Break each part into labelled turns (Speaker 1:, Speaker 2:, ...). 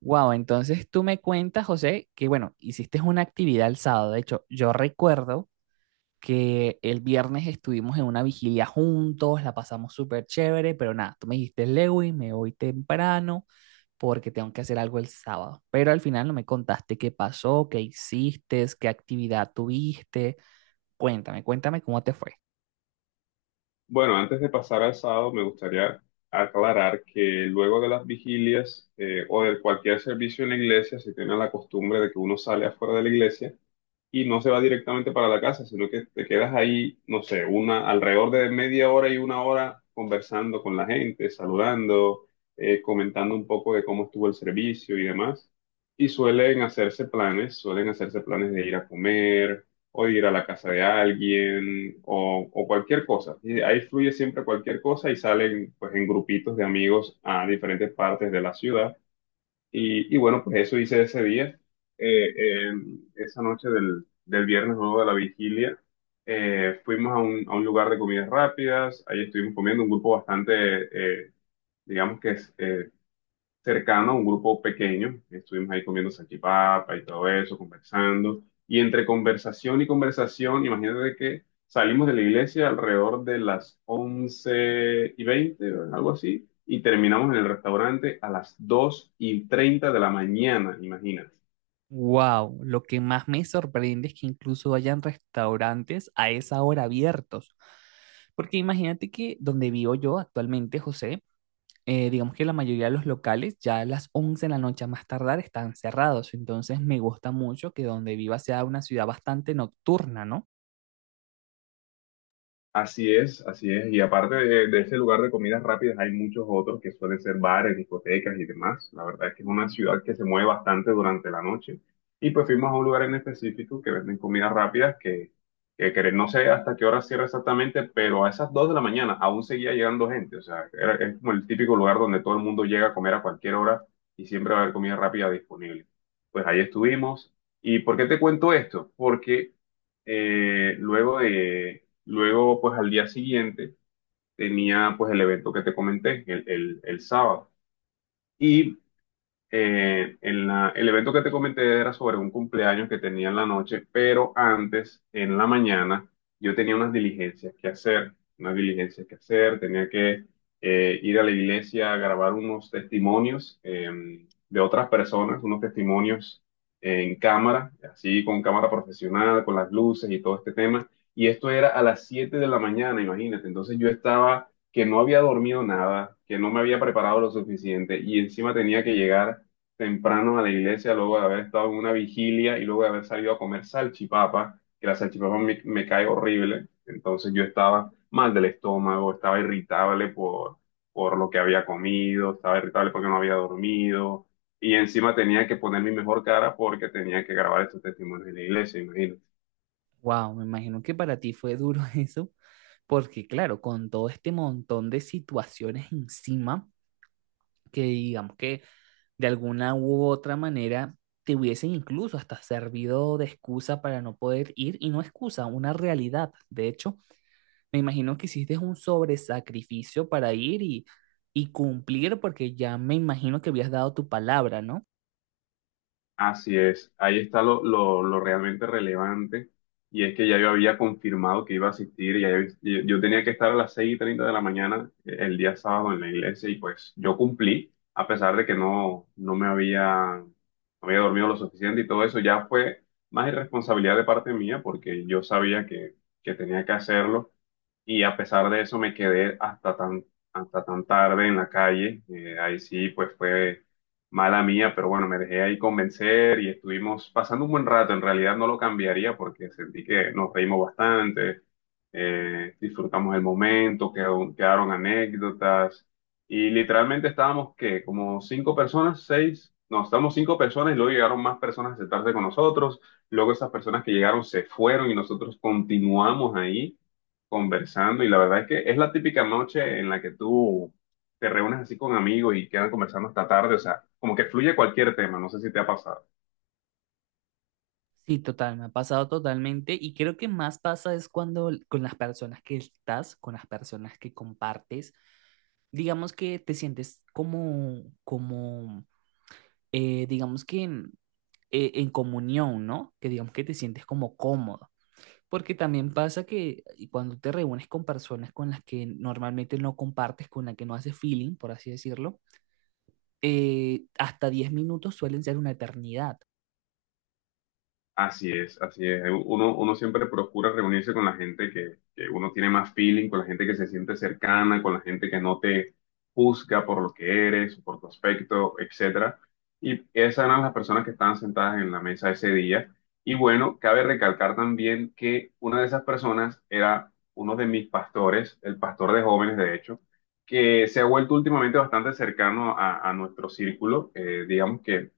Speaker 1: Wow, entonces tú me cuentas, José, que bueno, hiciste una actividad el sábado. De hecho, yo recuerdo que el viernes estuvimos en una vigilia juntos, la pasamos súper chévere, pero nada, tú me dijiste, Lewin, me voy temprano porque tengo que hacer algo el sábado. Pero al final no me contaste qué pasó, qué hiciste, qué actividad tuviste. Cuéntame, cuéntame cómo te fue.
Speaker 2: Bueno, antes de pasar al sábado, me gustaría aclarar que luego de las vigilias o de cualquier servicio en la iglesia, se tiene la costumbre de que uno sale afuera de la iglesia y no se va directamente para la casa, sino que te quedas ahí, no sé, alrededor de media hora y una hora conversando con la gente, saludando, comentando un poco de cómo estuvo el servicio y demás. Y suelen hacerse planes de ir a comer o de ir a la casa de alguien o cualquier cosa. Y ahí fluye siempre cualquier cosa y salen pues en grupitos de amigos a diferentes partes de la ciudad y bueno, pues eso hice ese día. Eh, eh, Esa noche del viernes luego de la vigilia. Fuimos a a un lugar de comidas rápidas, ahí estuvimos comiendo un grupo bastante, digamos que es cercano, un grupo pequeño, estuvimos ahí comiendo salchipapa y todo eso, conversando, y entre conversación y conversación, imagínate que salimos de la iglesia alrededor de las 11:20, algo así, y terminamos en el restaurante a las 2:30 de la mañana, imagínate.
Speaker 1: Wow, lo que más me sorprende es que incluso hayan restaurantes a esa hora abiertos. Porque imagínate que donde vivo yo actualmente, José, digamos que la mayoría de los locales ya a las 11 de la noche a más tardar están cerrados. Entonces me gusta mucho que donde viva sea una ciudad bastante nocturna, ¿no?
Speaker 2: Así es, así es. Y aparte de ese lugar de comidas rápidas, hay muchos otros que suelen ser bares, discotecas y demás. La verdad es que es una ciudad que se mueve bastante durante la noche. Y pues fuimos a un lugar en específico que venden comidas rápidas que no sé hasta qué hora cierra exactamente, pero a esas 2 de la mañana aún seguía llegando gente. O sea, es como el típico lugar donde todo el mundo llega a comer a cualquier hora y siempre va a haber comida rápida disponible. Pues ahí estuvimos. ¿Y por qué te cuento esto? Porque eh, luego de, Luego, pues al día siguiente tenía pues el evento que te comenté, el sábado. Y el evento que te comenté era sobre un cumpleaños que tenía en la noche, pero antes, en la mañana, yo tenía unas diligencias que hacer, tenía que ir a la iglesia a grabar unos testimonios de otras personas, unos testimonios en cámara, así con cámara profesional, con las luces y todo este tema. Y esto era a las 7 de la mañana, imagínate. Entonces yo estaba que no había dormido nada, que no me había preparado lo suficiente y encima tenía que llegar temprano a la iglesia luego de haber estado en una vigilia y luego de haber salido a comer salchipapa, que la salchipapa me cae horrible. Entonces yo estaba mal del estómago, estaba irritable por lo que había comido, estaba irritable porque no había dormido y encima tenía que poner mi mejor cara porque tenía que grabar estos testimonios en la iglesia, imagínate.
Speaker 1: Wow, me imagino que para ti fue duro eso, porque claro, con todo este montón de situaciones encima, que digamos que de alguna u otra manera te hubiesen incluso hasta servido de excusa para no poder ir, y no excusa, una realidad. De hecho, me imagino que hiciste un sobresacrificio para ir y cumplir, porque ya me imagino que habías dado tu palabra, ¿no?
Speaker 2: Así es, ahí está lo realmente relevante y es que ya yo había confirmado que iba a asistir, yo tenía que estar a las 6:30 de la mañana el día sábado en la iglesia y pues yo cumplí, a pesar de que no me había, no había dormido lo suficiente y todo eso, ya fue más irresponsabilidad de parte mía porque yo sabía que tenía que hacerlo y a pesar de eso me quedé hasta tan tarde en la calle. Ahí sí, pues fue mala mía, pero bueno, me dejé ahí convencer y estuvimos pasando un buen rato. En realidad no lo cambiaría porque sentí que nos reímos bastante, disfrutamos el momento, quedaron anécdotas y literalmente estábamos, ¿qué? Como cinco personas, seis. No, estábamos cinco personas y luego llegaron más personas a sentarse con nosotros. Luego esas personas que llegaron se fueron y nosotros continuamos ahí conversando y la verdad es que es la típica noche en la que tú te reúnes así con amigos y quedan conversando hasta tarde, o sea, como que fluye cualquier tema, no sé si te ha pasado.
Speaker 1: Sí, total, me ha pasado totalmente y creo que más pasa es cuando con las personas que estás, con las personas que compartes, digamos que te sientes como digamos que en comunión, ¿no? Que digamos que te sientes como cómodo. Porque también pasa que cuando te reúnes con personas con las que normalmente no compartes, con las que no haces feeling, por así decirlo, hasta 10 minutos suelen ser una eternidad.
Speaker 2: Así es, así es. Uno siempre procura reunirse con la gente que uno tiene más feeling, con la gente que se siente cercana, con la gente que no te juzga por lo que eres, por tu aspecto, etcétera. Y esas eran las personas que estaban sentadas en la mesa ese día. Y bueno, cabe recalcar también que una de esas personas era uno de mis pastores, el pastor de jóvenes, de hecho, que se ha vuelto últimamente bastante cercano a nuestro círculo. Digamos que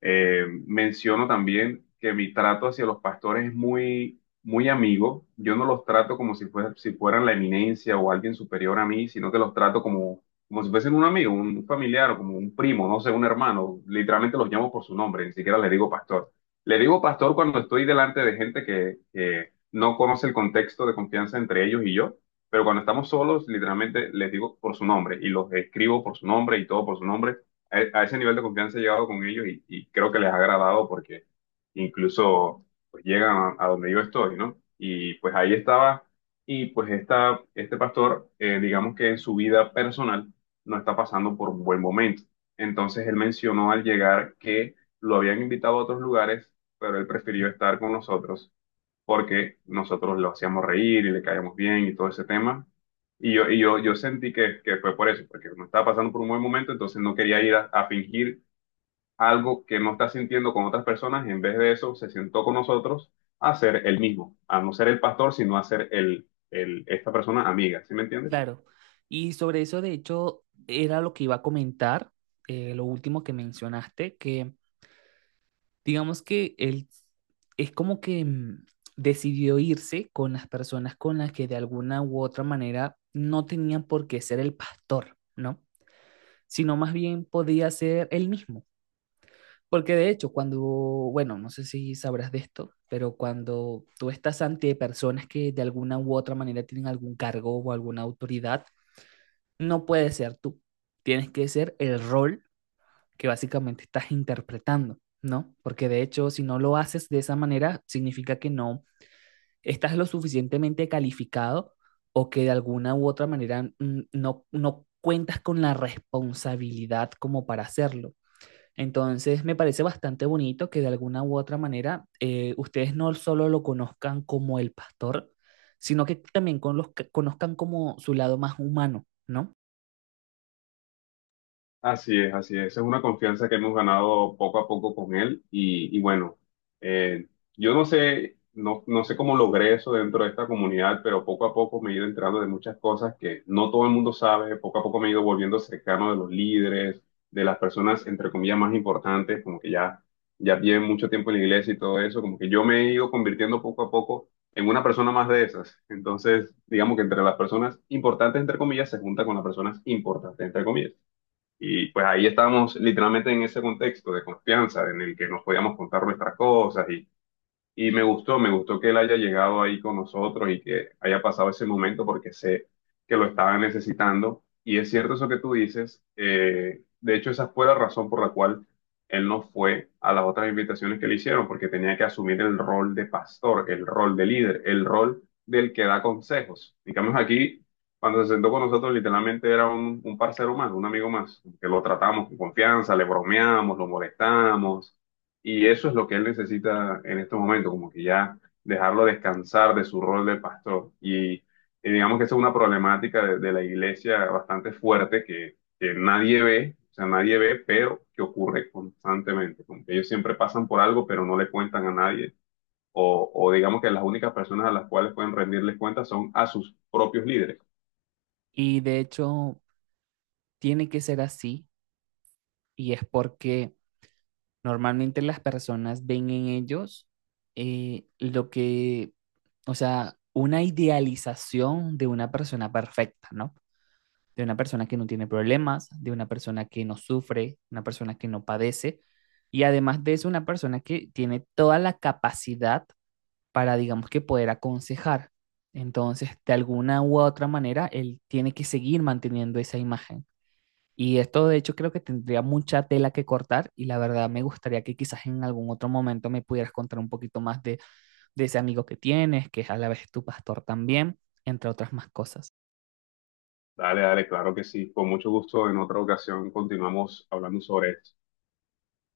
Speaker 2: Menciono también que mi trato hacia los pastores es muy, muy amigo. Yo no los trato como si fueran la eminencia o alguien superior a mí, sino que los trato como, como si fuesen un amigo, un familiar o como un primo, no sé, un hermano. Literalmente los llamo por su nombre, ni siquiera le digo pastor. Le digo pastor cuando estoy delante de gente que no conoce el contexto de confianza entre ellos y yo. Pero cuando estamos solos, literalmente les digo por su nombre y los escribo por su nombre y todo por su nombre a ese nivel de confianza he llegado con ellos y creo que les ha agradado porque incluso pues, llegan a donde yo estoy, ¿no? Y pues ahí estaba y pues este pastor, digamos que en su vida personal no está pasando por un buen momento. Entonces él mencionó al llegar que lo habían invitado a otros lugares, pero él prefirió estar con nosotros porque nosotros lo hacíamos reír y le caíamos bien y todo ese tema. Yo sentí que fue por eso, porque no estaba pasando por un buen momento, entonces no quería ir a fingir algo que no está sintiendo con otras personas, y en vez de eso se sentó con nosotros a ser el mismo, a no ser el pastor, sino a ser esta persona amiga, ¿sí me entiendes?
Speaker 1: Claro. Y sobre eso, de hecho, era lo que iba a comentar, lo último que mencionaste, que digamos que él es como que decidió irse con las personas con las que de alguna u otra manera no tenían por qué ser el pastor, ¿no? Sino más bien podía ser él mismo. Porque de hecho, cuando, bueno, no sé si sabrás de esto, pero cuando tú estás ante personas que de alguna u otra manera tienen algún cargo o alguna autoridad, no puedes ser tú. Tienes que ser el rol que básicamente estás interpretando, ¿no? Porque de hecho, si no lo haces de esa manera, significa que no estás lo suficientemente calificado o que de alguna u otra manera no, no cuentas con la responsabilidad como para hacerlo. Entonces, me parece bastante bonito que de alguna u otra manera ustedes no solo lo conozcan como el pastor, sino que también con los, conozcan como su lado más humano, ¿no?
Speaker 2: Así es, así es. Es una confianza que hemos ganado poco a poco con él y bueno, eh, yo no sé, no, no sé cómo logré eso dentro de esta comunidad, pero poco a poco me he ido enterando de muchas cosas que no todo el mundo sabe. Poco a poco me he ido volviendo cercano de los líderes, de las personas, entre comillas, más importantes, ya tienen mucho tiempo en la iglesia y todo eso, como que yo me he ido convirtiendo poco a poco en una persona más de esas. Entonces, digamos que entre las personas importantes, entre comillas, se junta con las personas importantes, entre comillas. Y pues ahí estábamos literalmente en ese contexto de confianza en el que nos podíamos contar nuestras cosas y me gustó que él haya llegado ahí con nosotros y que haya pasado ese momento porque sé que lo estaba necesitando. Y es cierto eso que tú dices. De hecho, esa fue la razón por la cual él no fue a las otras invitaciones que le hicieron, porque tenía que asumir el rol de pastor, el rol de líder, el rol del que da consejos. Digamos aquí, cuando se sentó con nosotros, literalmente era un parcero más, un amigo más, que lo tratamos con confianza, le bromeamos, lo molestamos y eso es lo que él necesita en este momento, como que ya dejarlo descansar de su rol de pastor. Digamos que esa es una problemática de la iglesia bastante fuerte que nadie ve, o sea, nadie ve, pero que ocurre constantemente. Como que ellos siempre pasan por algo, pero no le cuentan a nadie. O digamos que las únicas personas a las cuales pueden rendirles cuentas son a sus propios líderes.
Speaker 1: Y de hecho, tiene que ser así y es porque normalmente las personas ven en ellos eh, lo que, o sea, una idealización de una persona perfecta, ¿no? De una persona que no tiene problemas, de una persona que no sufre, una persona que no padece. Y además de eso, una persona que tiene toda la capacidad para, digamos que, poder aconsejar. Entonces, de alguna u otra manera, él tiene que seguir manteniendo esa imagen. Y esto, de hecho, creo que tendría mucha tela que cortar y la verdad me gustaría que quizás en algún otro momento me pudieras contar un poquito más de ese amigo que tienes, que es a la vez tu pastor también, entre otras más cosas.
Speaker 2: Dale, dale, claro que sí. Con mucho gusto, en otra ocasión continuamos hablando sobre esto.